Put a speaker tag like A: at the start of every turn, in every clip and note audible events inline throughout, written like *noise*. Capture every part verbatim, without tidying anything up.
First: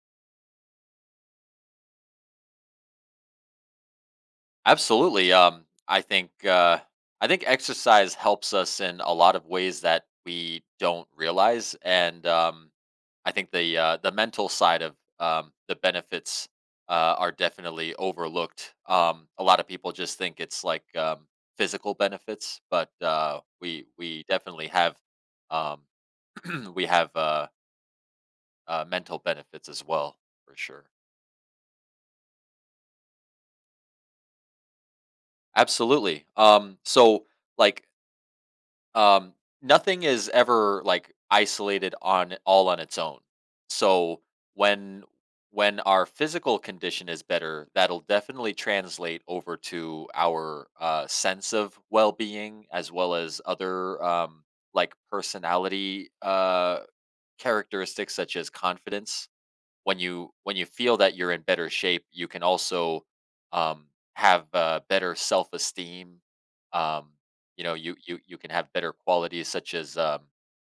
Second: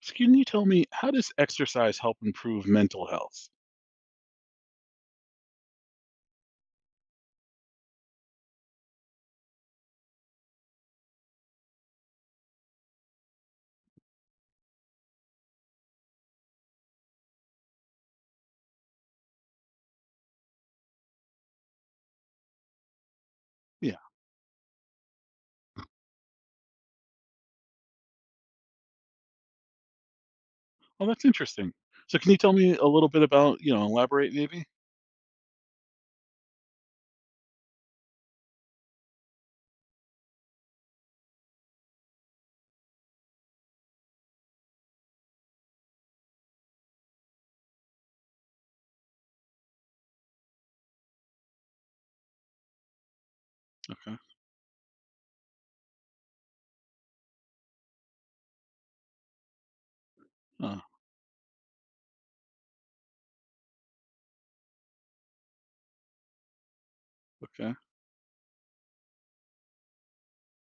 A: So can you tell me, how does exercise help improve mental health?
B: Absolutely. Um, I think uh, I think exercise helps us in a lot of ways that we don't realize, and um, I think the uh, the mental side of um, the benefits uh, are definitely overlooked. Um, a lot of people just think it's like um, physical benefits, but uh, we
A: Yeah.
B: we definitely have um, *clears throat* we have uh, uh, mental benefits as well for sure.
A: Oh, that's interesting. So can you tell me a little bit about, you know, elaborate maybe?
B: Absolutely. Um, so like, Um, nothing is ever like isolated on all on its own. So when when our physical condition is better, that'll definitely translate over to our uh, sense of well-being, as well as other
A: Okay.
B: um, like personality uh, characteristics such as confidence. When you when you
A: Oh,
B: feel that you're in better shape, you can also um, have uh, better self esteem. Um, you know,
A: okay.
B: you you you can have better qualities, such as um,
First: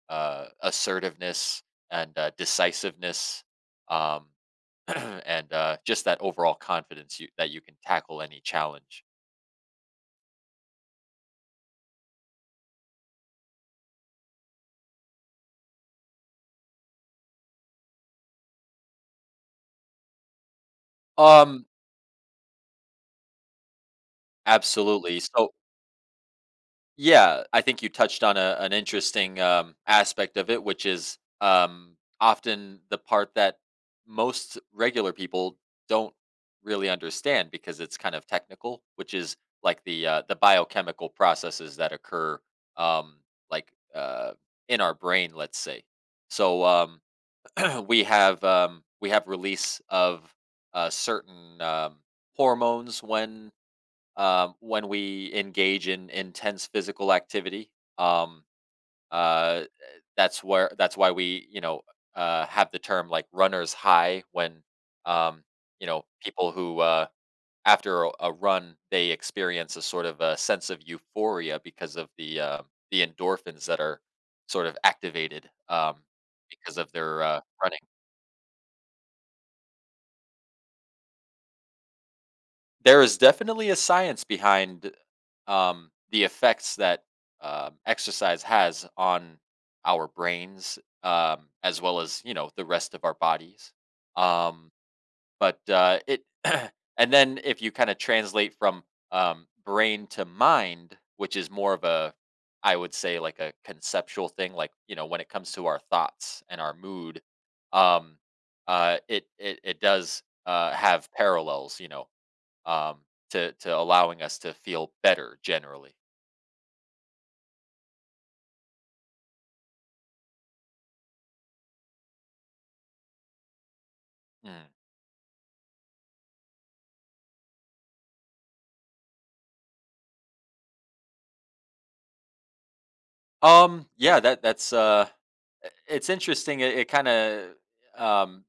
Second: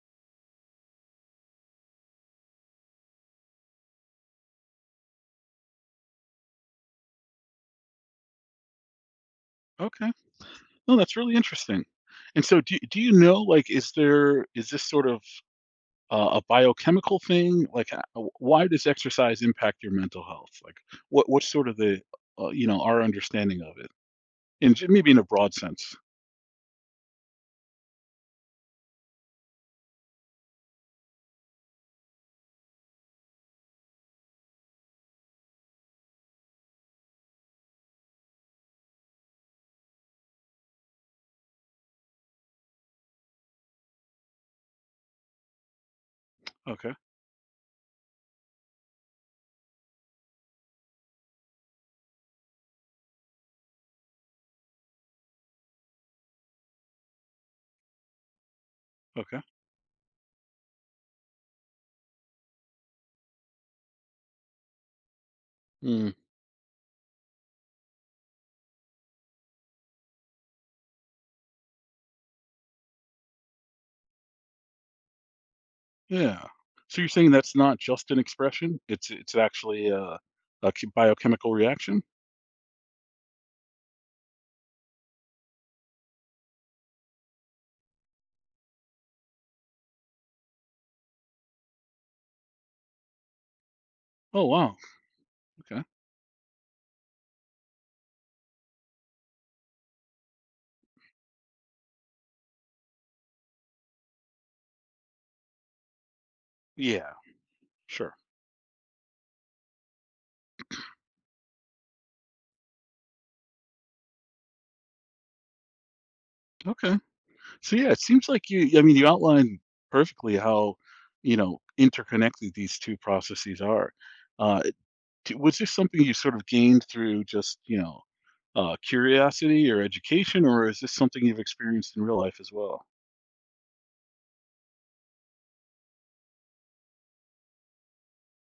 B: uh, assertiveness and uh, decisiveness, um, *clears throat* and uh, just that overall confidence, you, that you can tackle any challenge.
A: Okay. No, that's really interesting. And so do, do you know, like, is there, is this sort of uh, a biochemical thing? Like, uh, w- why does exercise impact your mental health? Like, what, what's
B: Um,
A: sort of the, uh, you know, our understanding of it? And j- maybe in
B: Absolutely.
A: a
B: So,
A: broad sense.
B: Yeah, I think you touched on a, an interesting um, aspect of it, which is um, often the part that most regular people don't really understand because it's kind of technical, which is like the uh, the biochemical processes that occur um, like uh, in our brain, let's say. So
A: Okay.
B: um, *clears throat* we have um, we have release of uh, certain um, hormones when um, when we engage in intense physical activity. Um,
A: Okay.
B: uh, that's where that's why we you know uh, have the term like runner's high, when um, you know,
A: Hmm.
B: people who, uh, after a, a run, they experience a sort of a sense of euphoria because of the uh, the endorphins that are sort of activated um,
A: Yeah.
B: because of
A: So you're
B: their
A: saying
B: uh,
A: that's not
B: running.
A: just an expression? It's it's actually a, a ch- biochemical reaction?
B: There is definitely a science behind um, the effects that um, exercise has on our brains, um, as well as, you know the rest of our bodies.
A: Oh
B: Um,
A: wow.
B: but
A: Okay.
B: uh, it, *clears throat* and then if you kind of translate from um, brain to mind, which is more of a, I would say, like, a conceptual thing, like, you know, when it comes to our thoughts and our
A: Yeah.
B: mood,
A: Sure.
B: um, uh, it, it it does uh, have parallels. You know, um, to to allowing us to feel better generally.
A: Okay. So yeah, it seems like you. I mean, you outlined perfectly how, you know, interconnected these two processes are. Uh,
B: Mm.
A: d- was this something you sort of gained through just, you know, uh, curiosity or education, or is this something you've experienced in real life as well?
B: Um, yeah, that that's uh, I- it's interesting. It, it kind of um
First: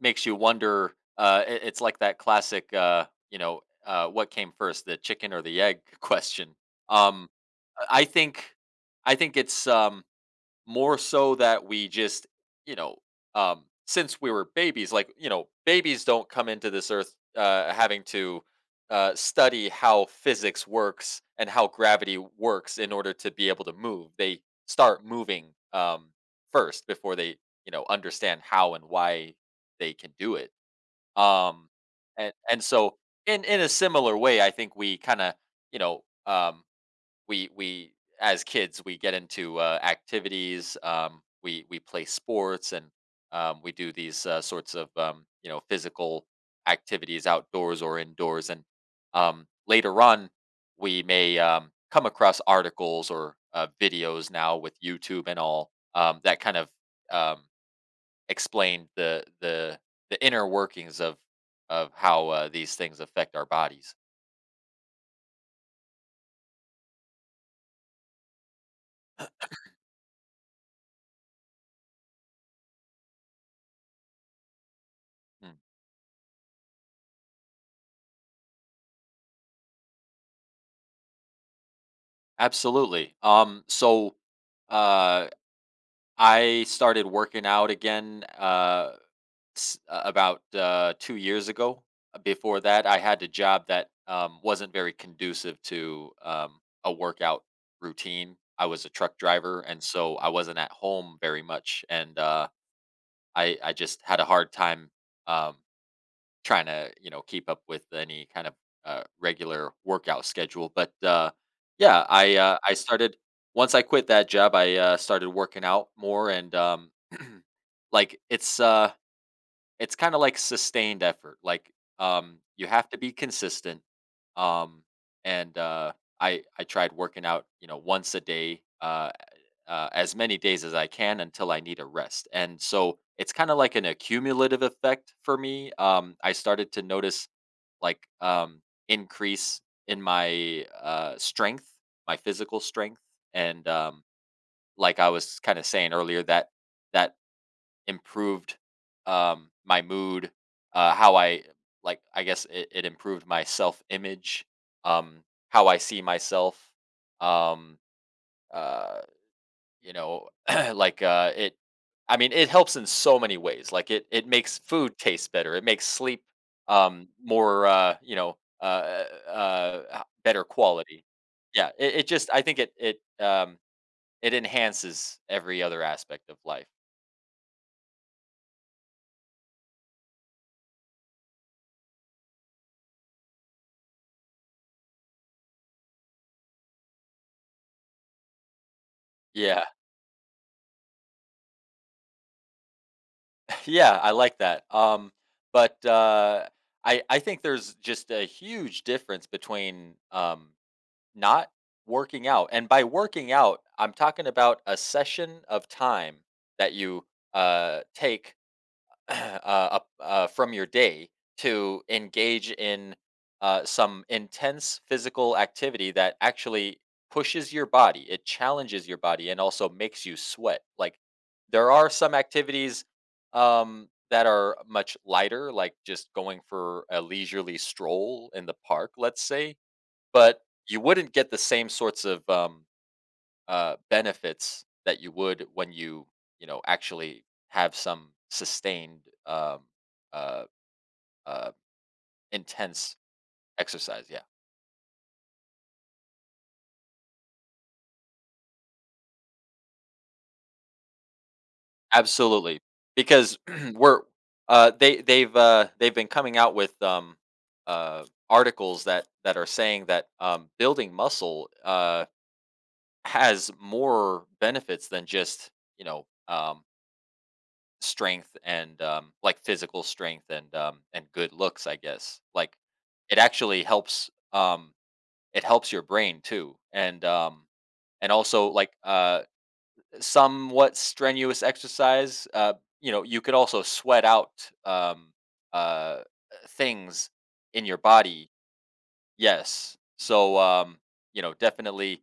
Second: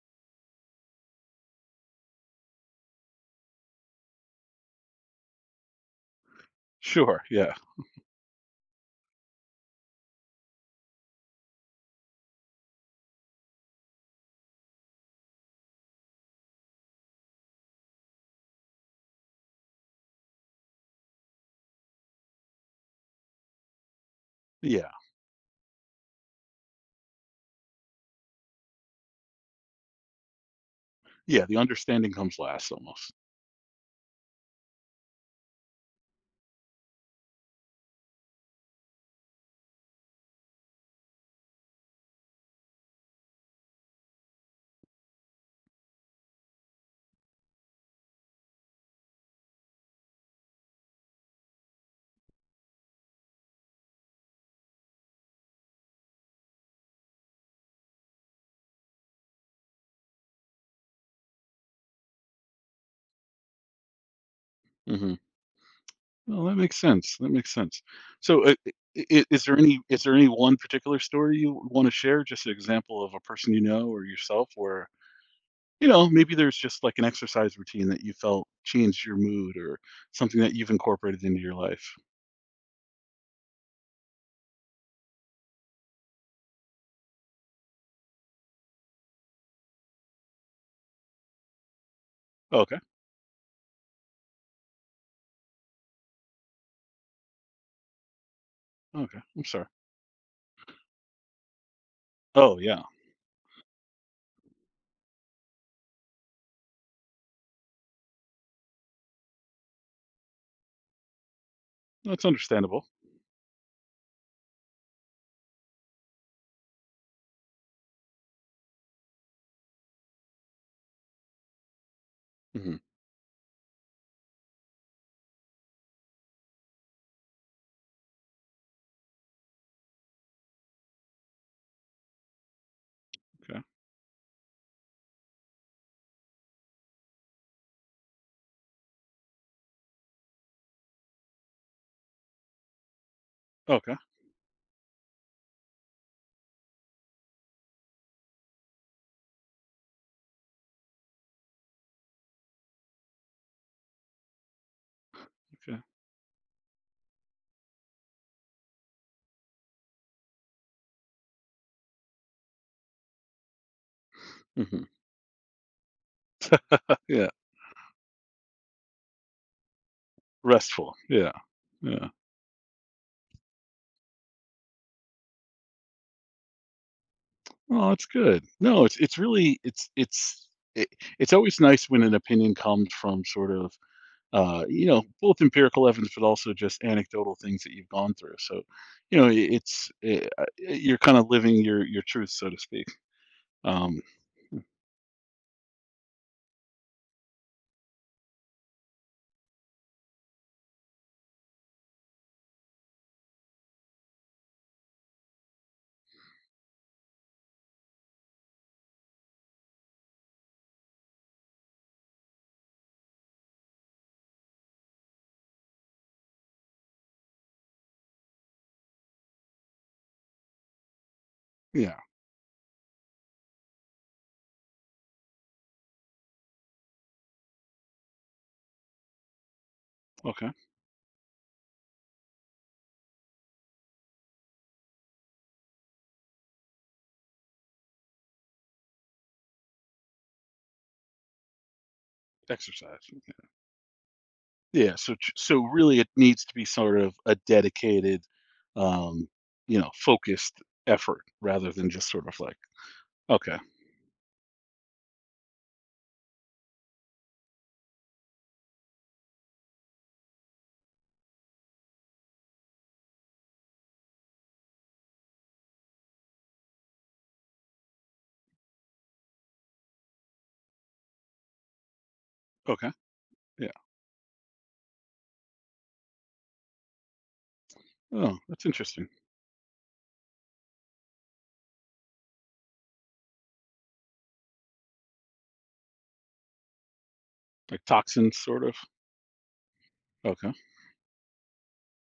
B: makes you wonder. Uh, it, it's like that classic, uh, you know, uh, what came first, the chicken or the egg *laughs* question.
A: Sure.
B: Um,
A: Yeah.
B: I I think, I think it's um more so that we just, you know, um, since we were babies, like, you know, babies don't come into this earth uh, having to uh, study how physics works and how gravity works in order to be able to move. They
A: Yeah.
B: start moving um, first before they, you know, understand how and why they can do it.
A: Yeah. The
B: Um,
A: understanding
B: and,
A: comes
B: and
A: last,
B: so,
A: almost.
B: in, in a similar way, I think we kind of, you know, um, we we, as kids, we get into uh, activities, um, we we play sports and um, we do these uh, sorts of um, you know, physical activities outdoors or indoors, and um, later on we may um, come across articles or uh, videos now with YouTube and all, um, that kind of um, explain the the the inner workings of of how uh, these things affect our bodies.
A: Hmm. Well, that makes sense, that makes sense. So, uh, I I is there any, is there any one particular story you wanna share? Just an example of a person you know or yourself where,
B: Mm,
A: you know, maybe there's just, like, an exercise routine that you felt changed your mood or something that you've incorporated into your life?
B: Absolutely, um, so uh I started working out again, uh, s- uh, about uh, two years ago. Uh, Before
A: Okay,
B: that, I had a job that um, wasn't very conducive to um, a workout routine. I was a truck
A: okay, I'm
B: driver,
A: sorry.
B: and so I wasn't at home very much, and uh,
A: Oh, yeah.
B: I I just had a hard time um, trying to, you know keep up with any kind of uh, regular workout schedule. But uh, yeah,
A: That's
B: I uh, I
A: understandable.
B: started once I quit that job. I uh, started working out more, and um, *clears throat* like, it's, uh it's kinda like sustained effort, like, um, you
A: Mhm,
B: have to be consistent, um, and, uh, I I tried working out, you know, once a day, uh uh, as many days as I can until I need a rest, and so it's kinda
A: okay.
B: like an accumulative effect for me. um, I started to notice, like, um, increase in my uh, strength, my physical strength, and,
A: Okay,
B: um, like I was kinda saying earlier, that that improved um, my mood, uh, how I, like, I guess, it, it improved my self-image, um, how I
A: okay.
B: see myself, um, uh, you know, *clears throat* like, uh, it I mean, it helps in so many ways. Like, it it makes
A: Mhm.
B: food taste better. It makes sleep um
A: Yeah,
B: more, uh, you know, uh uh h- better
A: restful,
B: quality.
A: yeah,
B: Yeah, it, it
A: yeah.
B: just, I think it it um it enhances every other aspect of life.
A: Oh, that's good. No, it's it's really it's it's I it's always nice when an opinion comes from sort of uh, you know, both empirical evidence, but also just anecdotal things that you've gone through. So, you know, i-
B: Yeah.
A: it's i uh, eh, you're kind of living your your truth, so to speak.
B: *laughs* Yeah,
A: Um,
B: I like that. Um, but uh, I I think there's just a huge difference between um, not working out, and by working out, I'm talking about a session of time that you uh, take *clears throat* uh, up, uh, from your day, to engage in uh, some intense physical activity that actually pushes your body, it challenges your body, and also makes you sweat. Like, there are
A: yeah.
B: some activities um, that are much lighter, like just going for a leisurely stroll in the park, let's say, but
A: Okay.
B: you wouldn't get the same sorts of um, uh, benefits that you would when you you know actually have some sustained, um, uh, uh, intense
A: Exercise. Okay.
B: exercise. Yeah,
A: Yeah. So ch- so really, it needs to be sort of a dedicated, um, you know, focused effort rather than just sort of like,
B: absolutely. Because
A: okay,
B: *clears throat* we're uh, they they've uh, they've been coming out with um, uh, articles that that are saying that um, building muscle uh, has more benefits than just you know. Um, Strength and, um, like, physical strength, and, um, and good looks, I guess. Like,
A: okay,
B: it actually
A: yeah.
B: helps, um, it helps your brain too. And, um, and
A: Oh,
B: also,
A: that's
B: like,
A: interesting.
B: uh, somewhat strenuous exercise, uh, you know, you could also sweat out, um, uh, things in your
A: Like
B: body.
A: toxins, sort of.
B: Yes. So,
A: Okay.
B: um, you know, definitely,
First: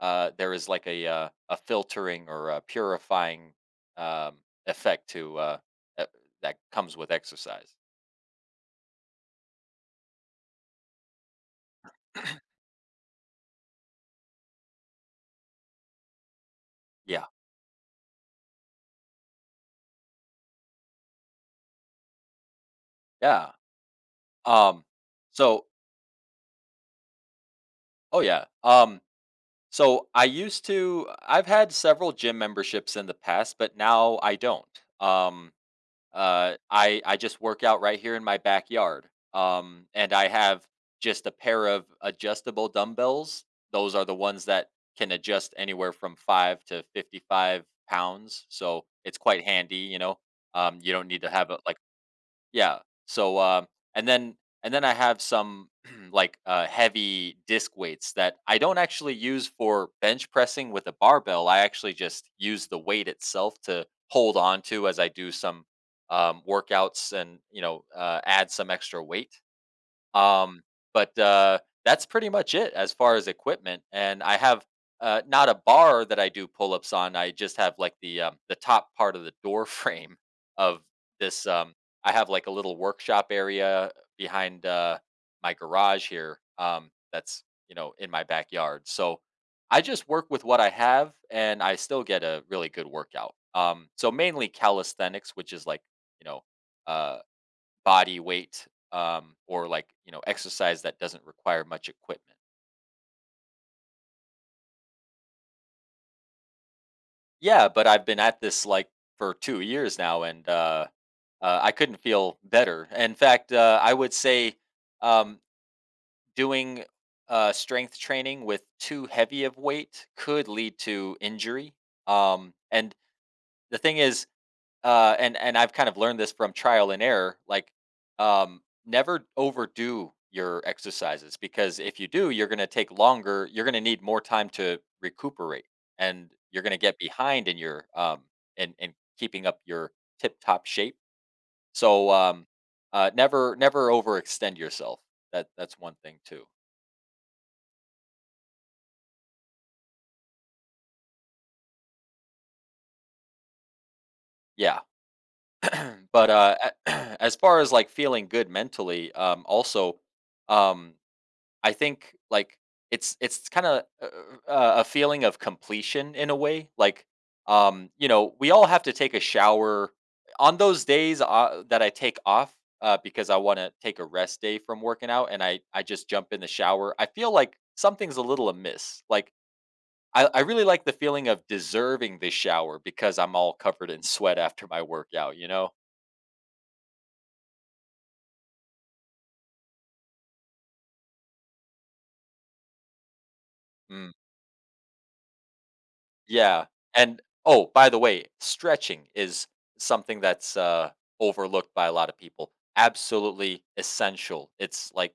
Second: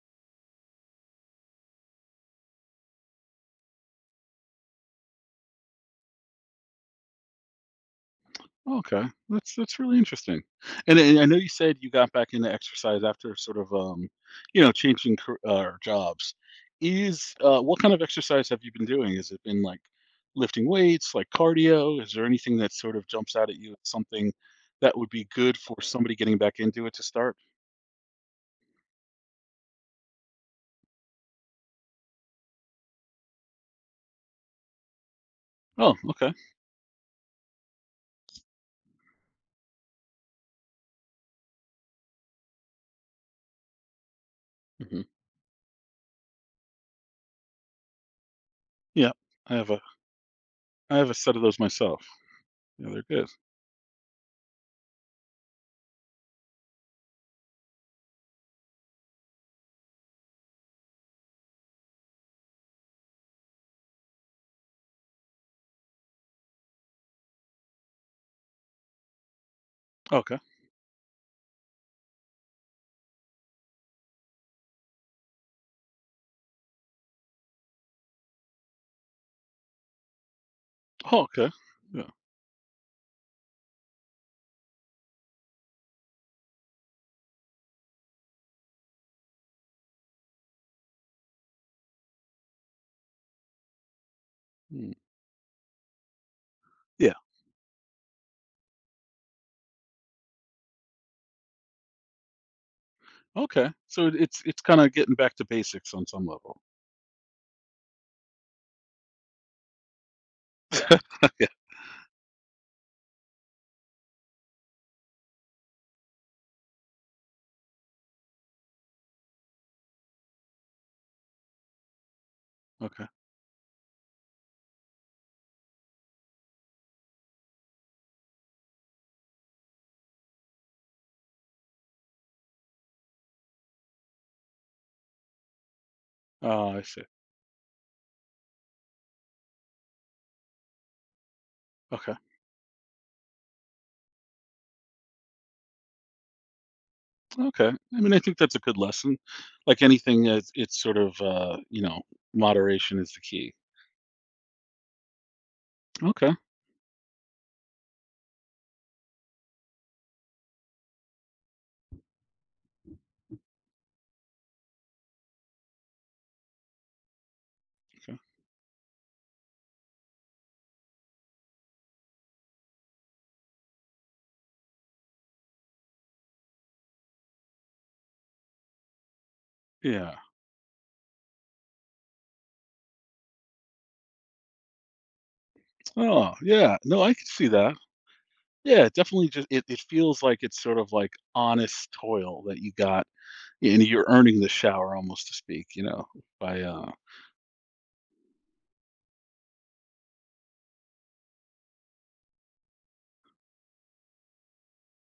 B: uh, there is like a uh, a filtering or a purifying um, effect to, uh, uh, that comes with exercise.
A: Okay, that's that's really interesting. And I I know you said you got back into exercise after sort of, um, you know, changing car uh, jobs.
B: Yeah,
A: Is uh, what kind of exercise have you been doing? Has it been like lifting weights, like cardio? Is there anything that sort of jumps out
B: yeah.
A: at you as something
B: Um,
A: that would be good
B: so,
A: for somebody getting back into it to start?
B: oh yeah. Um, so I used to. I've had several gym memberships in the past, but now I don't. Um,
A: Oh, okay.
B: Uh, I I just work out right here in my backyard. Um, and I have just a pair of adjustable dumbbells. Those are the ones that
A: Mhm.
B: can adjust anywhere from five to fifty-five pounds. So
A: Yeah,
B: it's quite
A: I have
B: handy,
A: a
B: you know. Um, you
A: I
B: don't
A: have a
B: need to
A: set of
B: have a,
A: those
B: like,
A: myself.
B: yeah.
A: Yeah, they're good.
B: So um and then and then I have some *clears throat* like uh heavy disc weights that I don't actually use for bench pressing with a barbell. I actually just use the weight itself to hold on to as I do some um workouts, and you know uh add some extra weight.
A: Okay.
B: Um, but uh, that's pretty much it as far as equipment. And I have uh, not a bar that I do pull ups on. I just have like the um, the top part of the door *laughs* frame of
A: Oh,
B: this.
A: okay.
B: Um,
A: Yeah.
B: I have like a little workshop area behind uh, my garage here. Um, that's, you know in my backyard. So I just work with what I have, and I still get a really good workout. Um, so mainly
A: Mm.
B: calisthenics, which is like you know.
A: Yeah.
B: Uh, Body weight, um, or like, you know exercise that doesn't require much equipment.
A: Okay. So it- it's it's kind of getting back to basics on some level.
B: Yeah, but I've been at this like for two years now, and uh, uh,
A: *laughs*
B: I couldn't feel better. In fact, uh, I would say um, doing uh, strength training with too heavy of weight could lead to injury. Um, and
A: Okay.
B: the thing is, uh, and and I've kind of learned this from trial and error. Like, um, never overdo your exercises, because if you do, you're going to take longer. You're going to need more time to recuperate, and you're
A: Oh,
B: going to
A: I
B: get
A: see.
B: behind in your, um in in keeping up your tip top shape. So
A: Okay.
B: um, uh, never never overextend yourself. That that's one thing too.
A: Okay. I mean, I think that's a good lesson. Like anything, it's, it's sort of, uh, you know, moderation is the key.
B: Yeah, *clears throat* but
A: Okay.
B: uh, a- *clears throat* as far as like feeling good mentally, um, also, um I think, like, it's it's kinda, uh, uh, a feeling of completion in a way, like, um, you
A: Okay.
B: know, we all have to take a shower. On those days, uh, that I take off, uh, because I wanna take a rest day from working out, and I I just jump in the shower, I feel like something's a little amiss, like,
A: Yeah.
B: I I really like the feeling of deserving the shower because I'm all covered in sweat after my workout, you know?
A: Oh, yeah. No, I can see that. Yeah, it definitely just it, it feels like it's sort of like honest toil that you got and you're
B: Mm.
A: earning the shower almost to speak, you know, by
B: Yeah,
A: uh
B: and oh, by the way, stretching is something that's, uh, overlooked by a lot of people. Absolutely essential. It's like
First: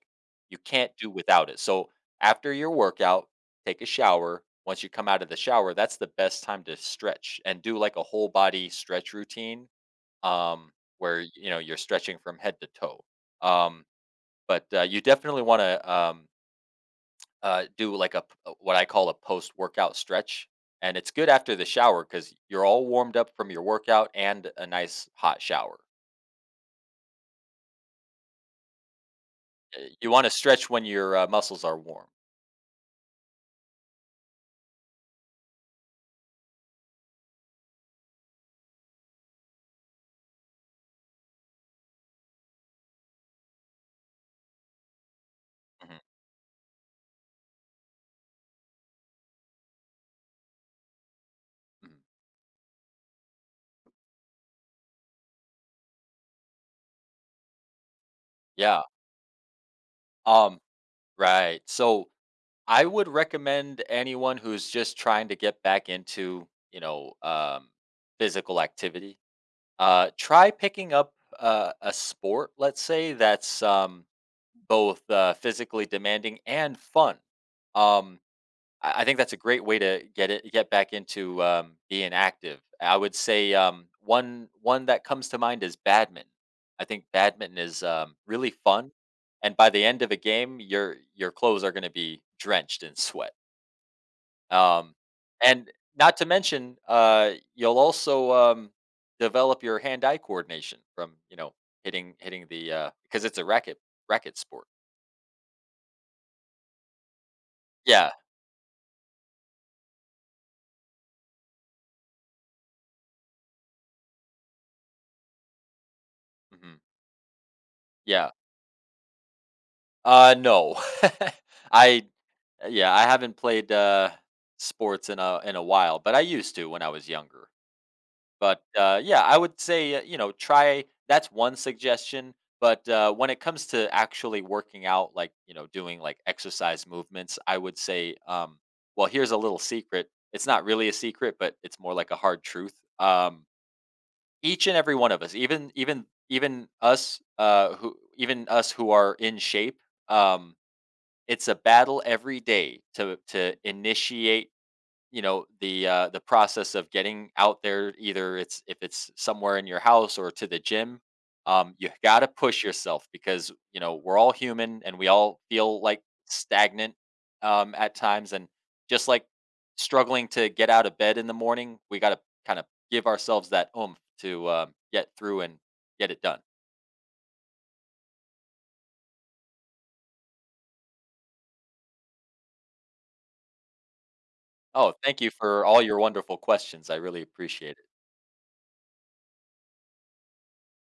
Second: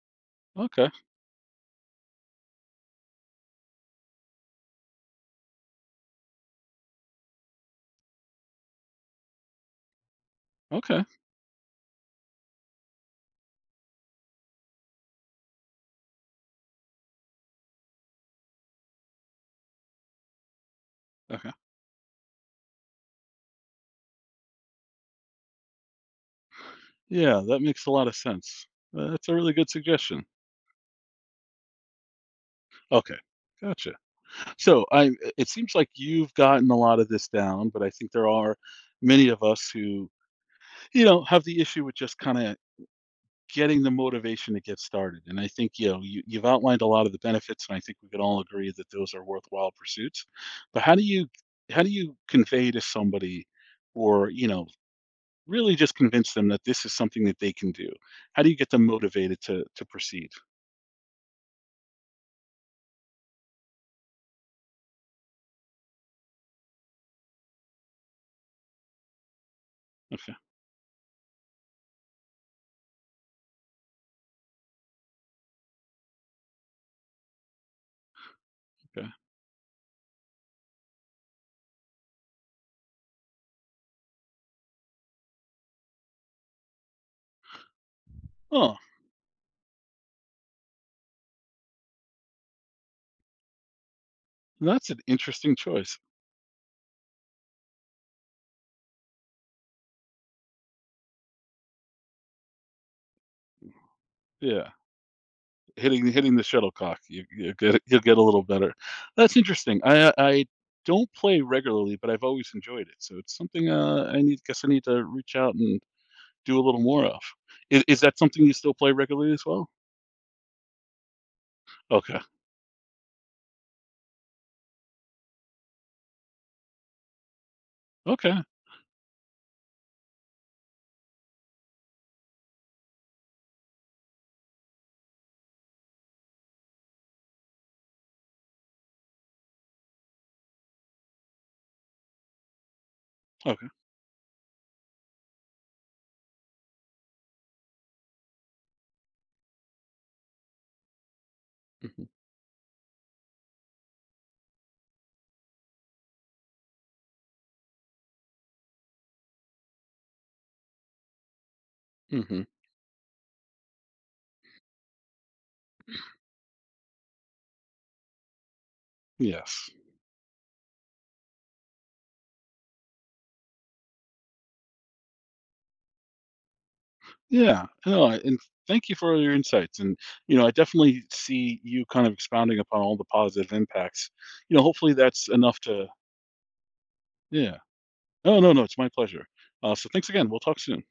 B: you
A: okay,
B: can't do without it. So, after your workout, take a shower. Once you come out of the shower, that's the best time to stretch and do, like, a whole body stretch routine, um,
A: okay,
B: where, you know, you're stretching from head to toe. Um, but, uh, you definitely wanna, um uh, do like a p- uh, what I call a post workout stretch, and it's good
A: okay.
B: after the shower because you're all warmed up from your workout and a nice hot shower.
A: Yeah, that makes a lot of sense. That's a really good
B: Uh, You want
A: suggestion.
B: to stretch when your uh, muscles are warm.
A: Okay. Gotcha. So I uh, it seems like you've gotten a lot of this down, but I think there are many of us who, you know, have the issue with just kind of getting the motivation to get started. And I think, you
B: Mhm,
A: know, you, you've outlined a lot of the benefits, and I think we can all agree that those are worthwhile pursuits. But how do you how do
B: mhm.
A: you convey to somebody or, you know, really just convince them that this is something that they can do? How do you get
B: Yeah.
A: them motivated to to proceed?
B: Um. Right. So I would recommend anyone who's just trying to get back into, you know um, physical activity. Uh,
A: Okay.
B: try picking up uh, a sport, let's say, that's um, both uh, physically demanding and fun. Um, I I
A: Okay.
B: think that's a great way to get it get back into um, being active. I would say um, one one that comes to mind is badminton. I think badminton is um, really
A: Oh,
B: fun, and by the end of a game, your your clothes are going to be drenched in sweat.
A: that's
B: Um,
A: an interesting
B: and
A: choice.
B: not to mention, uh, you'll also um, develop your hand-eye coordination from, you know hitting hitting the because it's a racket racket sport.
A: Yeah. hitting hitting the shuttlecock. You you get, you'll
B: Yeah,
A: get a little better. That's interesting. I I don't play regularly, but I've always enjoyed it. So it's something uh, I need. Guess I need to reach out and do a
B: hmm,
A: little more of. Is, is that
B: yeah.
A: something you still play regularly as well?
B: Uh, no. *laughs* I
A: Okay.
B: uh, Yeah, I haven't played uh sports in a in a while, but I used to when I was younger.
A: Okay.
B: But uh yeah, I would say, uh, you know, try, that's one suggestion, but uh when it comes to actually working out, like, you know, doing like exercise movements, I would say, um well, here's a little secret. It's not really a secret, but it's more like a hard truth. Um
A: Okay.
B: each and every one of us, even even even us uh who even us who are in shape, um it's a battle
A: Hmm.
B: every day to to initiate, you know, the uh, the process of getting out there. Either it's if it's somewhere in your house or to the gym, um, you got to
A: Hmm.
B: push yourself because, you know, we're all human and we all feel like stagnant um, at times. And just like
A: Yes.
B: struggling to get out of bed in the morning, we got to kind of give ourselves that oomph to um, get through and get it done.
A: Yeah. No. I- And thank you for all your insights. And you know, I definitely see you kind of expounding upon all the positive impacts. You know,
B: Oh,
A: hopefully
B: thank
A: that's
B: you
A: enough
B: for all
A: to.
B: your wonderful questions. I really
A: Yeah.
B: appreciate it.
A: No. No. No. It's my pleasure. Uh, so thanks again. We'll talk soon.